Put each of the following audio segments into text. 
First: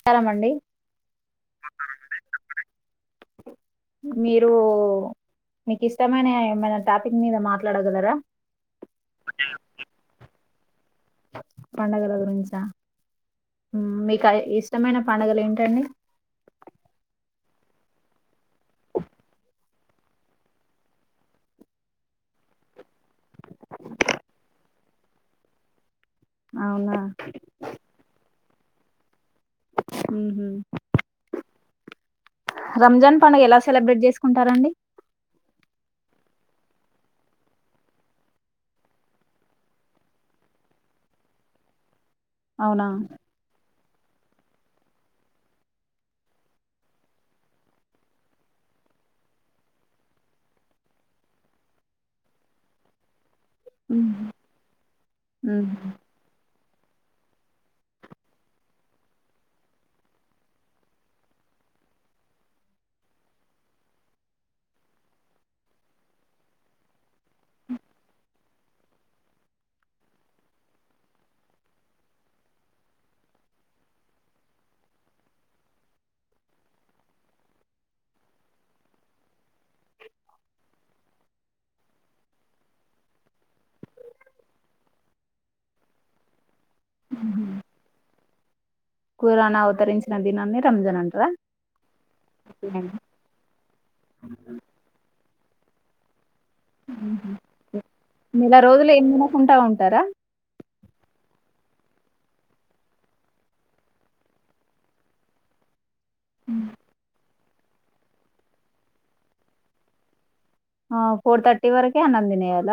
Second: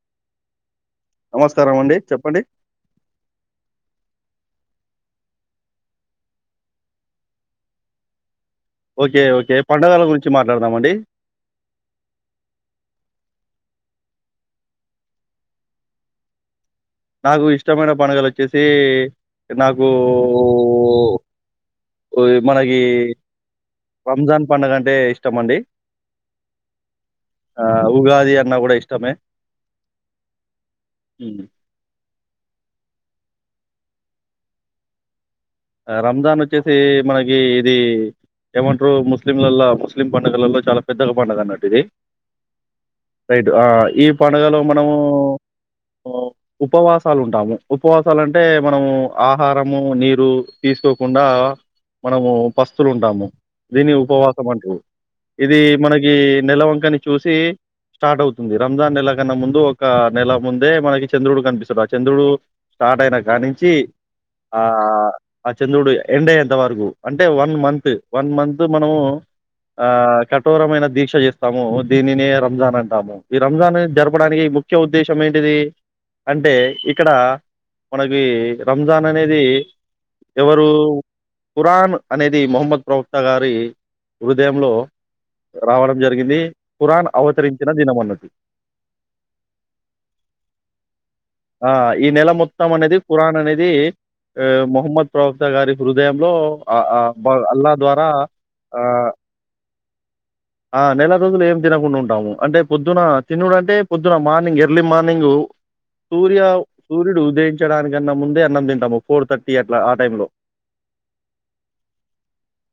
స్కారమండి నమస్కారం అండి చెప్పండి మీరు మీకు ఇష్టమైన ఏమైనా టాపిక్ మీద మాట్లాడగలరా ఓకే ఓకే పండగల గురించి మా దామండి పండగల గురించా మీకు ఇష్టమైన పండగలు ఏంటండి నాకు ఇష్టమైన పండుగలు వచ్చేసి నాకు మనకి రంజాన్ పండగ అంటే ఇష్టమండి అవునా ఆ ఉగాది అన్న కూడ ఇ ఇష్టమే హ్మ్. రంజాన్ పండగ ఎలా సెలబ్రేట్ చేసుకుంటారండి రంజాన్ వచ్చేసి మనకి ఇది ఏమంటారు ముస్లింలలో ముస్లిం పండుగలలో చాలా పెద్దగా పండుగ అన్నట్టు ఇది అవునా అఐదు ఆ ఈ పండుగలో మనము ఉపవాసాలు ఉంటాము ఉపవాసాలుంటే మనము ఆహారము నీరు తీసుకోకుండా మనము పస్తులు ఉంటాము దీని ఉహు ఉపవాసం అంటారు ఇది మనకి నెలవంక కని చూసి స్టార్ట్ అవుతుంది రంజాన్ నెల కన్నా ముందు ఒక నెల ముందే మనకి చంద్రుడు కనిపిస్తుడు ఆ చంద్రుడు స్టార్ట్ అయిన కా నుంచి ఆ ఆ చంద్రుడు ఎండ్ అయ్యేంత వరకు అంటే వన్ మంత్ వన్ మంత్ మనము ఆ కఠోరమైన దీక్ష చేస్తాము దీనినే రంజాన్ అంటాము ఈ రంజాన్ జరపడానికి ముఖ్య ఉద్దేశం ఏంటిది అంటే ఇక్కడ మనకి రంజాన్ అనేది ఎవరు ఖురాన్ అనేది మొహమ్మద్ ప్రవక్త గారి హృదయంలో రావడం జరిగింది ఖరాన్ అవతరించిన దినం అన్నది ఖురాన్ అవతరించిన దినాన్ని రంజాన్ అంటారా ఆ ఈ నెల మొత్తం ఓకేనండి. అనేది ఖురాన్ అనేది ఆ మొహమ్మద్ ప్రభక్త గారి హృదయంలో ఆహ్, ఆహ్, బ అల్లా ద్వారా నెల రోజులు ఎం ఆహ్, తినకుండా ఉంటారా ఆ నెల రోజులు ఏం తినకుండా ఉంటాము అంటే పొద్దున తినుడు అంటే పొద్దున మార్నింగ్ ఎర్లీ మార్నింగ్ సూర్య సూర్యుడు ఉదయం డానికన్నా ముందే అన్నం తింటాము ఫోర్ థర్టీ అ ఆ టైమ్ లో ఫోర్ థర్టీ వరకే అన్నం తినేయాల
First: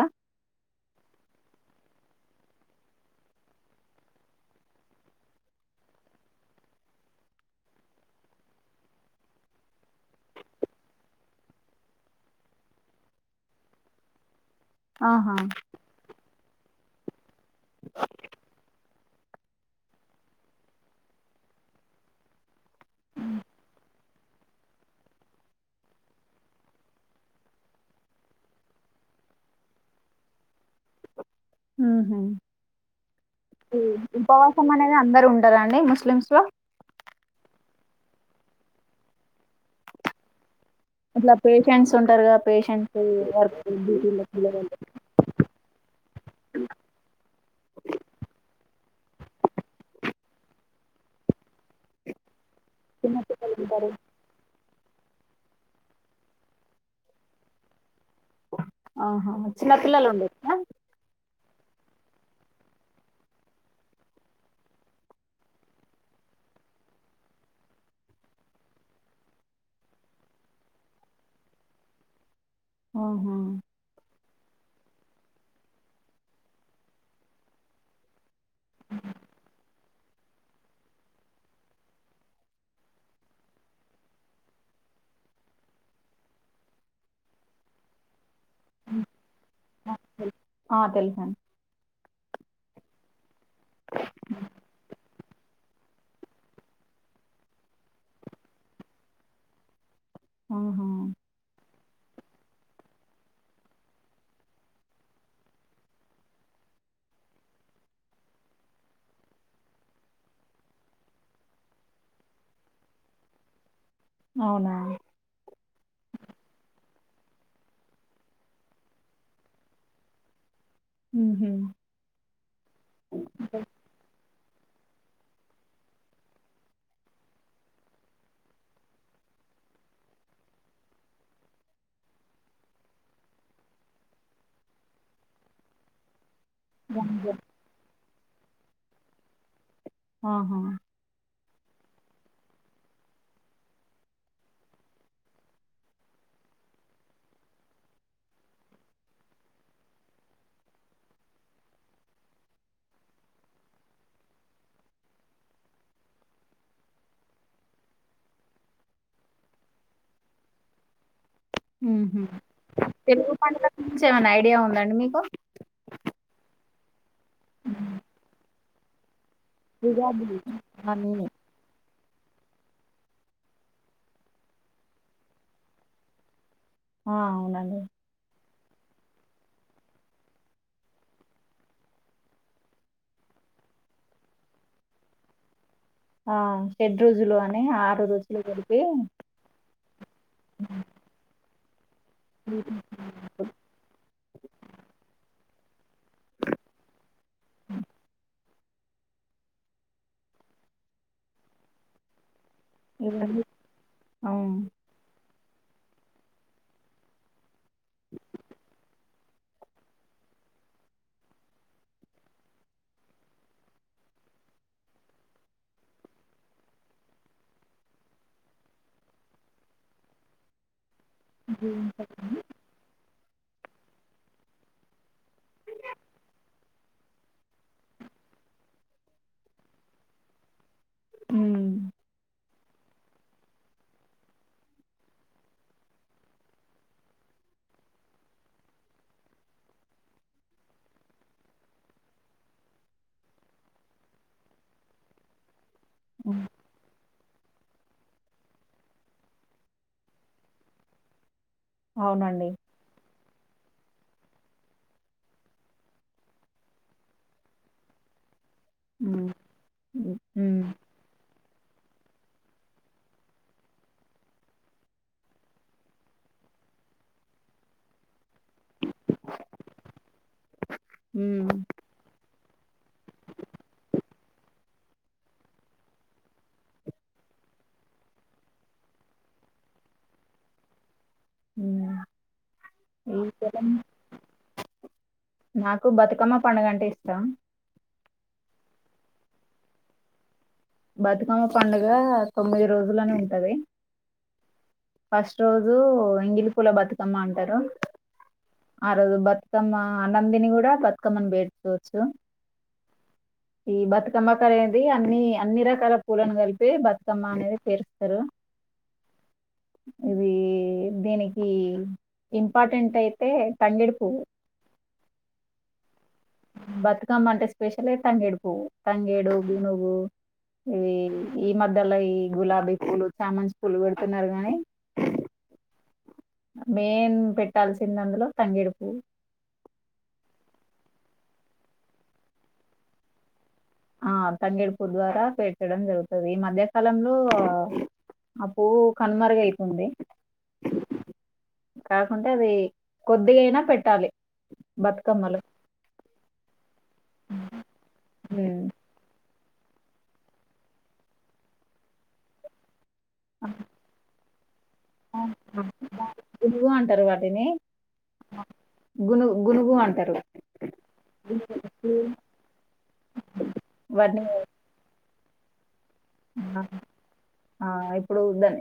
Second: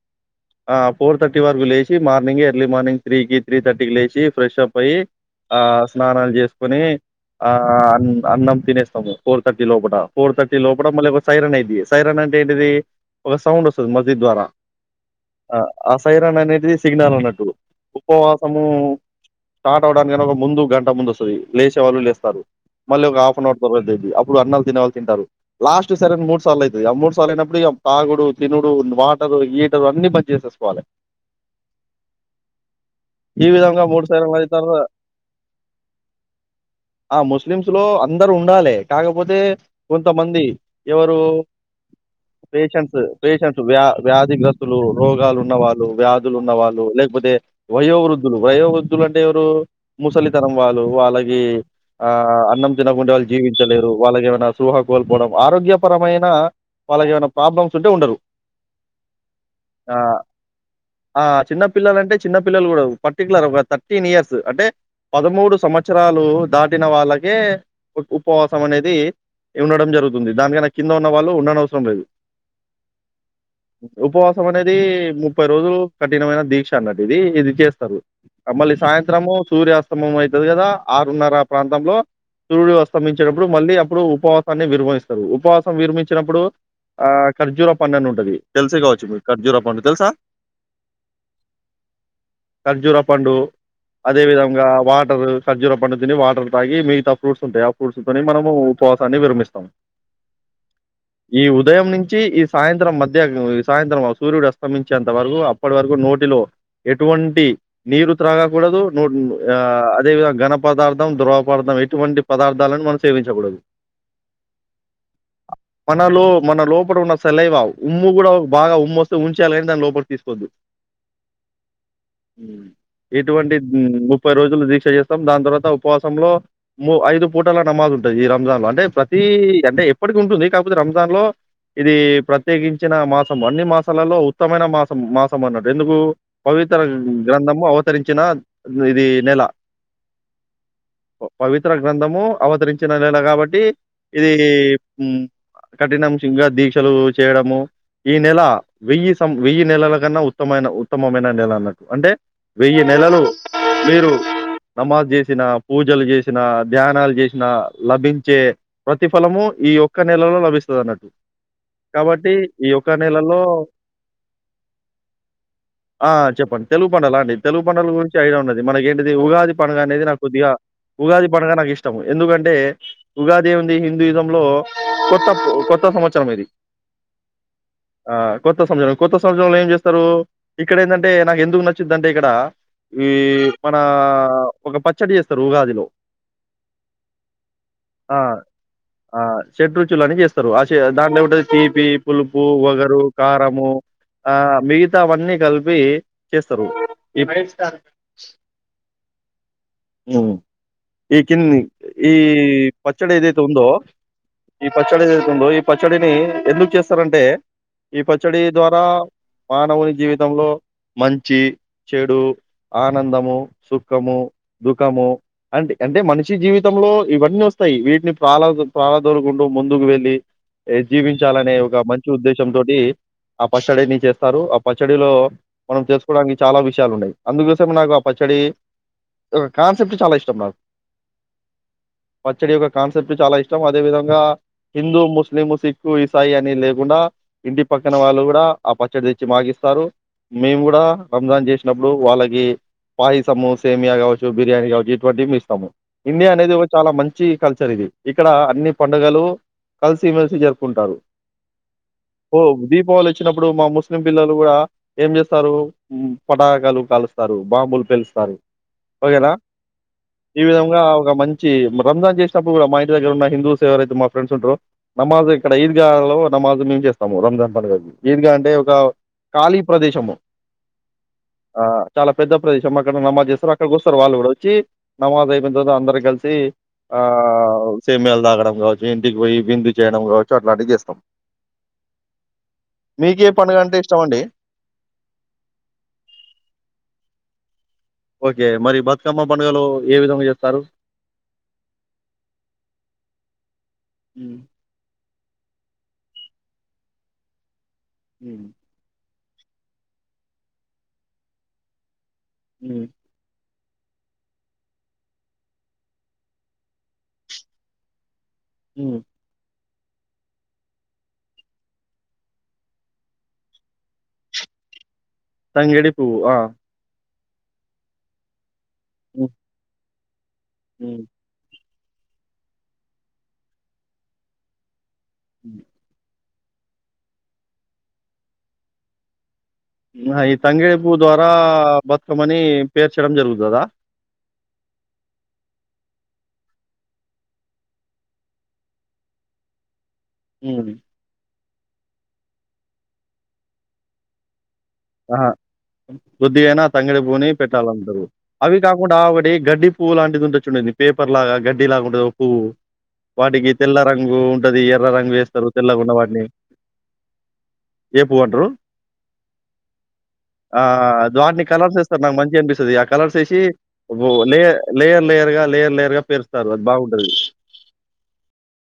ఫోర్ థర్టీ వరకు లేచి మార్నింగ ఎర్లీ మార్నింగ్ త్రీకి త్రీ థర్టీకి లేచి ఫ్రెష్ అప్ అయ్యి స్నానాలు చేసుకుని అ అన్నం తినేస్తాము ఫోర్ థర్టీ లోపల ఫోర్ థర్టీ లోపల మళ్ళీ ఒక సైరన్ అది తీస్తాం సైరన్ అంటే ఏంటిది ఒక సౌండ్ వస్తుంది మసీదు ద్వారా ఆహా ఆ ఆసైరా ననే ది సిగ్ల్ అన్నట్టు ఉపవాసము స్టార్ట్ అవ్వడానిక ఒక ముందు గంట ముందు వస్తుంది లేసేవాళ్ళు లేస్తారు మళ్ళ ఒక హాఫ్ అన్ అవర్ తరతది అప్పుడు అన్నలు తినేవాలు తింటారు లాస్ట్ సరండ్ మూడు సార్లు అయింది మూడు సార్లు అయినప్పుడు తాగుడు తినుడు వాటరు హీటరు అన్ని పని చేసేసుకోవాలి హూ హు ఈ విధంగా మూడు సార్లు ఉపవాసం అవుతారు అనేది అందరు ఉండారా అండి ముస్లిమ్స్ లో థీలో అందరు ఉండాలి కాకపోతే కొంతమంది ఎవరు ఇట్లా పేషెంట్స్ ఉంటారుగా పేషెంట్స్ వర్క్ పేషెంట్స్ వ్యా డ్యూటీల పిల్లగాళ్ళు వ్యాధిగ్రస్తులు రోగాలు ఉన్నవాళ్ళు వ్యాధులు ఉన్న వాళ్ళు లేకపోతే వయో వృద్ధులు వయో వృద్ధులు అంటే ఎవరు ముసలితనం వాళ్ళు వాళ్ళగి ఆ అన్నం తినకుండా చిన్న వాళ్ళు పిల్లలు ఉంటారు జీవించలేరు వాళ్ళకి ఏమైనా శుహకోల్పోనం ఆరోగ్యపరమైన వాళ్ళకి ఏమైనా ప్రాబ్లమ్స్ ఉంటే ఉండరు ఆహా ఆ! చిన్నపిల్లలు ఉండే నా ఆ! చిన్న పిల్లలు అంటే చిన్న పిల్లలు కూడా పర్టికులర్ ఒక థర్టీన్ ఇయర్స్ అంటే పదమూడు సంవత్సరాలు దాటిన వాళ్ళకే ఉపవాసం అనేది ఉండడం జరుగుతుంది దానికైనా కింద ఉన్న వాళ్ళు ఉండ అవసరం లేదు ఆహా ఉపవాసం అనేది ముప్పై రోజులు కఠినమైన దీక్ష అన్నట్టు ఇది ఇది చేస్తారు మళ్ళీ సాయంత్రము సూర్యాస్తమం అవుతుది కదా ఆరున్నర ప్రాంతంలో సూర్యుడు అస్తమించినప్పుడు మళ్ళీ అప్పుడు ఉపవాసాన్ని విరమమిస్తారు ఉపవాసం విరమించినప్పుడు ఆ ఖర్జూర పండు అని ఉంటది తెలుసే కావచ్చు మీకు ఖర్జూరా పండు తెలుసా ఆ తెలుసండి ఖర్జూరా పండు అదే విధంగా వాటరు ఖజ్జుర పండు తిని వాటర్ తాగి మిగతా ఫ్రూట్స్ ఉంటాయి ఆ ఫ్రూట్స్తోని మనము ఉపవాసాన్ని విరమిస్తాము ఆహా ఈ ఉదయం నుంచి ఈ సాయంత్రం మధ్య ఈ సాయంత్రం సూర్యుడు అస్తమించేంత వరకు అప్పటి వరకు నోటిలో ఎటువంటి నీరు త్రాగకూడదు నోటి ఆ అదేవిధంగా ఘన పదార్థం ద్రవ పదార్థం ఎటువంటి పదార్థాలని మనం సేవించకూడదు అవునా మనలో మన లో లోపలట ఉన్న సలైవా ఉమ్ము కూడా బాగా ఉమ్ము వస్తే ఉంచయాలిని దాని లోపల తీసుకోవద్దు ఉహు ఇటువంటి ము ముప్పై రోజులు దీక్ష చేస్తాం దాని తర్వాత ఉపవాసంలో ము ఐదు పూటాల నమాజ్ ఉంటుది ఈ రంజాన్ లో అంటే ప్రతి అంటే ఎప్పటికి ఉంటుంది కాకపోతే రంజాన్ లో ఇది ప్రత్యేకించిన మాసం అన్ని మాసాలలో ఉత్తమైన మాసం మాసం అన్నట్టు ఎందుకు పవిత్ర గ్రంథము అత్ విస్తరించిన ఇది నెల ఆహా పవిత్ర గ్రంథము అవతరించిన నెల కాబట్టి ఇది హూ కఠినంశంగా దీక్షలు చేయడము ఈ నెల వెయ్యి స వెయ్యి నెలల కన్నా ఉత్తమైన ఉత్తమమైన నెల అన్నట్టు అంటే వెయ్యి నెలలు మీరు నమాజ్ చేసిన పూజలు చేసిన ధ్యానాలు చేసిన లభించే ప్రతిఫలము ఈ యొక్క నెలలో లభిస్తుంది అన్నట్టు హు హు కాబట్టి ఈ ఒక్క తెలుగు నెలలో పండుగల గురించి ఏమైనా ఐడియా ఉందండి మీకు పండల అడి తెలుగు పండల గురించి ఐడియా ఉన్నది మన కేంటిది ఉగాది పండగా అనేది నాకు ఉగాది కొద్దిగా ఆ నేనే ఉగాది పండగా నాకు ఇష్టం ఇష్టం ఎందుకంటే ఉగాది ఉంది హిందూఇజం లో కొత్త కొత్త సంవత్సరం ఇది ఆ అవునండి ఆ! కొత్త సంవత్దరంలో కొత్త సంవత్సరంలో ఏం చేస్తారు ఇక్కడ ఏంటంటే నాకు ఎందుకు నచ్చిందంటే ఇక్కడ ఈ మన ఒక పచ్చడి చేస్తారు ఉగాదిలో ఆ షెడ్ రోజులు అని ఆరు రోజులు కలిపి షట్ రుచుల్ అని చేస్తారు అ దాట్లో పిపి పులుపు వగరు కారము ఆ మిగతా అవన్నీ కలిపి వి చేస్తారు ఈ కింది ఈ పచ్చడి ఇదైతే ఇవన్నీ ఉందో అవును ఈ పచ్చళ ందో ఈ పచ్చడిని ఎందుకు చేస్తారంటే ఈ పచ్చడి ద్వారా మానవుని జీవితంలో మంచి చెడు ఆనందము సుఖము దుఃఖము అంటే అంటే మనిషి జీవితంలో ఇవన్నీ వస్తాయి వీటిని ప్రాలా ప్రాళదొరుకుంటు ముందుకు వెళ్లి ఏ జీవించాలనే ఒక మంచి ఉద్దేశం తోటి ఆ పచ్చడిని చేస్తారు ఆ పచ్చడిలో మనం చేసుకోవడానికి చాలా విషయాలు ఉన్నాయి అందుకోసం నాకు ఆ పచ్చడి కాన్సెప్ట్ చాలా ఇష్టం నాకు హ్మ్ పచ్చడి యొక్క కాసెప్ట్ చాలా ఇ ఇష్టం అదే విధంగా హిందూ ముస్లిం సిక్ ఇసాయి అని లేకుండా ఇంటి పక్కన వాళ్ళు కూడా ఆ పచ్చడి తెచ్చి మాకిస్తారు మేము కూడా రంజాన్ చేసినప్పుడు వాళ్ళకి పాయసము సేమియా కావచ్చు బిర్యానీ కావచ్చు ఇటువంటివి ఇస్తాము ఇండియా అనేది ఒక చాలా మం చి కల్చర్ ఇది ఇక్కడ అన్ని పండుగలు కలిసిమెల్సి జరుపుకుంటారు ఓ అవునండి దీపావళి వచ్చినప్పుడు మా ముస్లిం పిల్లలు కూడా ఏం చేస్తారు పటాకాలు కాలుస్తారు బాంబులు పెలుస్తారు ఉమ్ ఓకేనా ఈ ఉమ్ విధంగా ఒక మం చి రంజాన్ చేసినప్పుడు కూడా మయి ఇంటి దగ్గర ఉన్న హిందూస్ ఎవరైతే మా ఫ్రెండ్స్ ఉంటారో నమాజ్ ఇక్కడ ఈద్గాలో నమాజ మేం చేస్తాము రంజాన్ పండుగకు ఈద్గాం అంటే ఒక ఖాళీ ప్రదేశము ఉమ్ ఆ చాలా పెద్ద ప్రదేశం అక్కడ నమాజ్ చేస్తారు అక్కడికోస్తారు వాళ్ళు కూడా వచ్చి నమాజ్ అయిపోన తరువాత అందరు కలిసి ఆ సేమియాలు తాగడం కావచ్చు ఇంటికి పోయి విందు చేయడం కావచ్చు అట్లాంటివి చేస్తాం హ్మ్ మీకే పండుగ అంటే ఇష్టం అండి నాకు బతుకమ్మ పండుగంటే ఇష్టం ఓకే మరి బతుకమ్మ పండుగలు ఏ విధంగా చేస్తారు బతుకమ్మ పండుగ తొమ్మిది రోజులని ఉంటది హ్మ్ ఫస్ట్ రోజు ఎంగిలి పూల బతుకమ్మ అంటారు మ్మ్. ఆ రోజు బత్ బతుకమ్మ ఆనందిని కూడా బతుకమ్మని బేర్చుకోవొచ్చు హ్మ్ ఈ బతుకమ్మ కానేది అన్ని అన్ని రకాల పూలను కలిపి బతుకమ్మ అనేది పేరుస్తరు ఉమ్ ఇది దీనికి ఇంపార్టెంట్ అయితే తంగేడు పువ్వు తంగేడి పువ్వు బతుక్కమ్మాంటే స్పెషలే తంగేడి పువ్వు మ్మ్. తంగేడు గునుగు ఈ మధ్యల ఈ గులాబీ పూలు చామజ్ పూలు పెడుతున్నారు గానీ ఉ మెయిన్ పెట్టాల్సింది అందులో తంగేడ్ పువ్వు ఈ తంగేడి పువ్ ద్వారా బతుకమ్మని పేర్చడం జరుగుతదా ఆ తంగేడి పువ్వు ద్వారా పెట్టడం జరుగుతుంది ఈ మధ్యకాలంలో ఆ పువ్వు కనుమరుగయితుంది హ్మ్ కాకుంటే అది కొద్దిగా అయినా పెట్టాలి ఆ బతుకమ్మలు కొ ద్దిగైన తంగడి పోని పెట్టాలంటారు అవి ఉమ్. కాకుండా వాడే గడ్డి పువ్వు లాంటిది ఉంటది చూడండి పేపర్ లాగా ఉంటది ఒక పువ్వు వాటికి తెల్ల రంగు ఉంటది ఎర్ర రంగు వేస్తారు తెల్లగున్న వాటిని గునుగు అంటారు వాటిని ఏ పువ్వు అంటారు గును గునుగు అంటారు ఆ వాటిని కలర్స్ వేస్తారు నాకు మంచిగ అనిపిస్తుంది ఆ కలర్స్ వేసి వాటిని లే లేయర్ లేయర్ గా లేయర్ లేయర్గా ఆ ఆ ఇప్పుడు వద్దని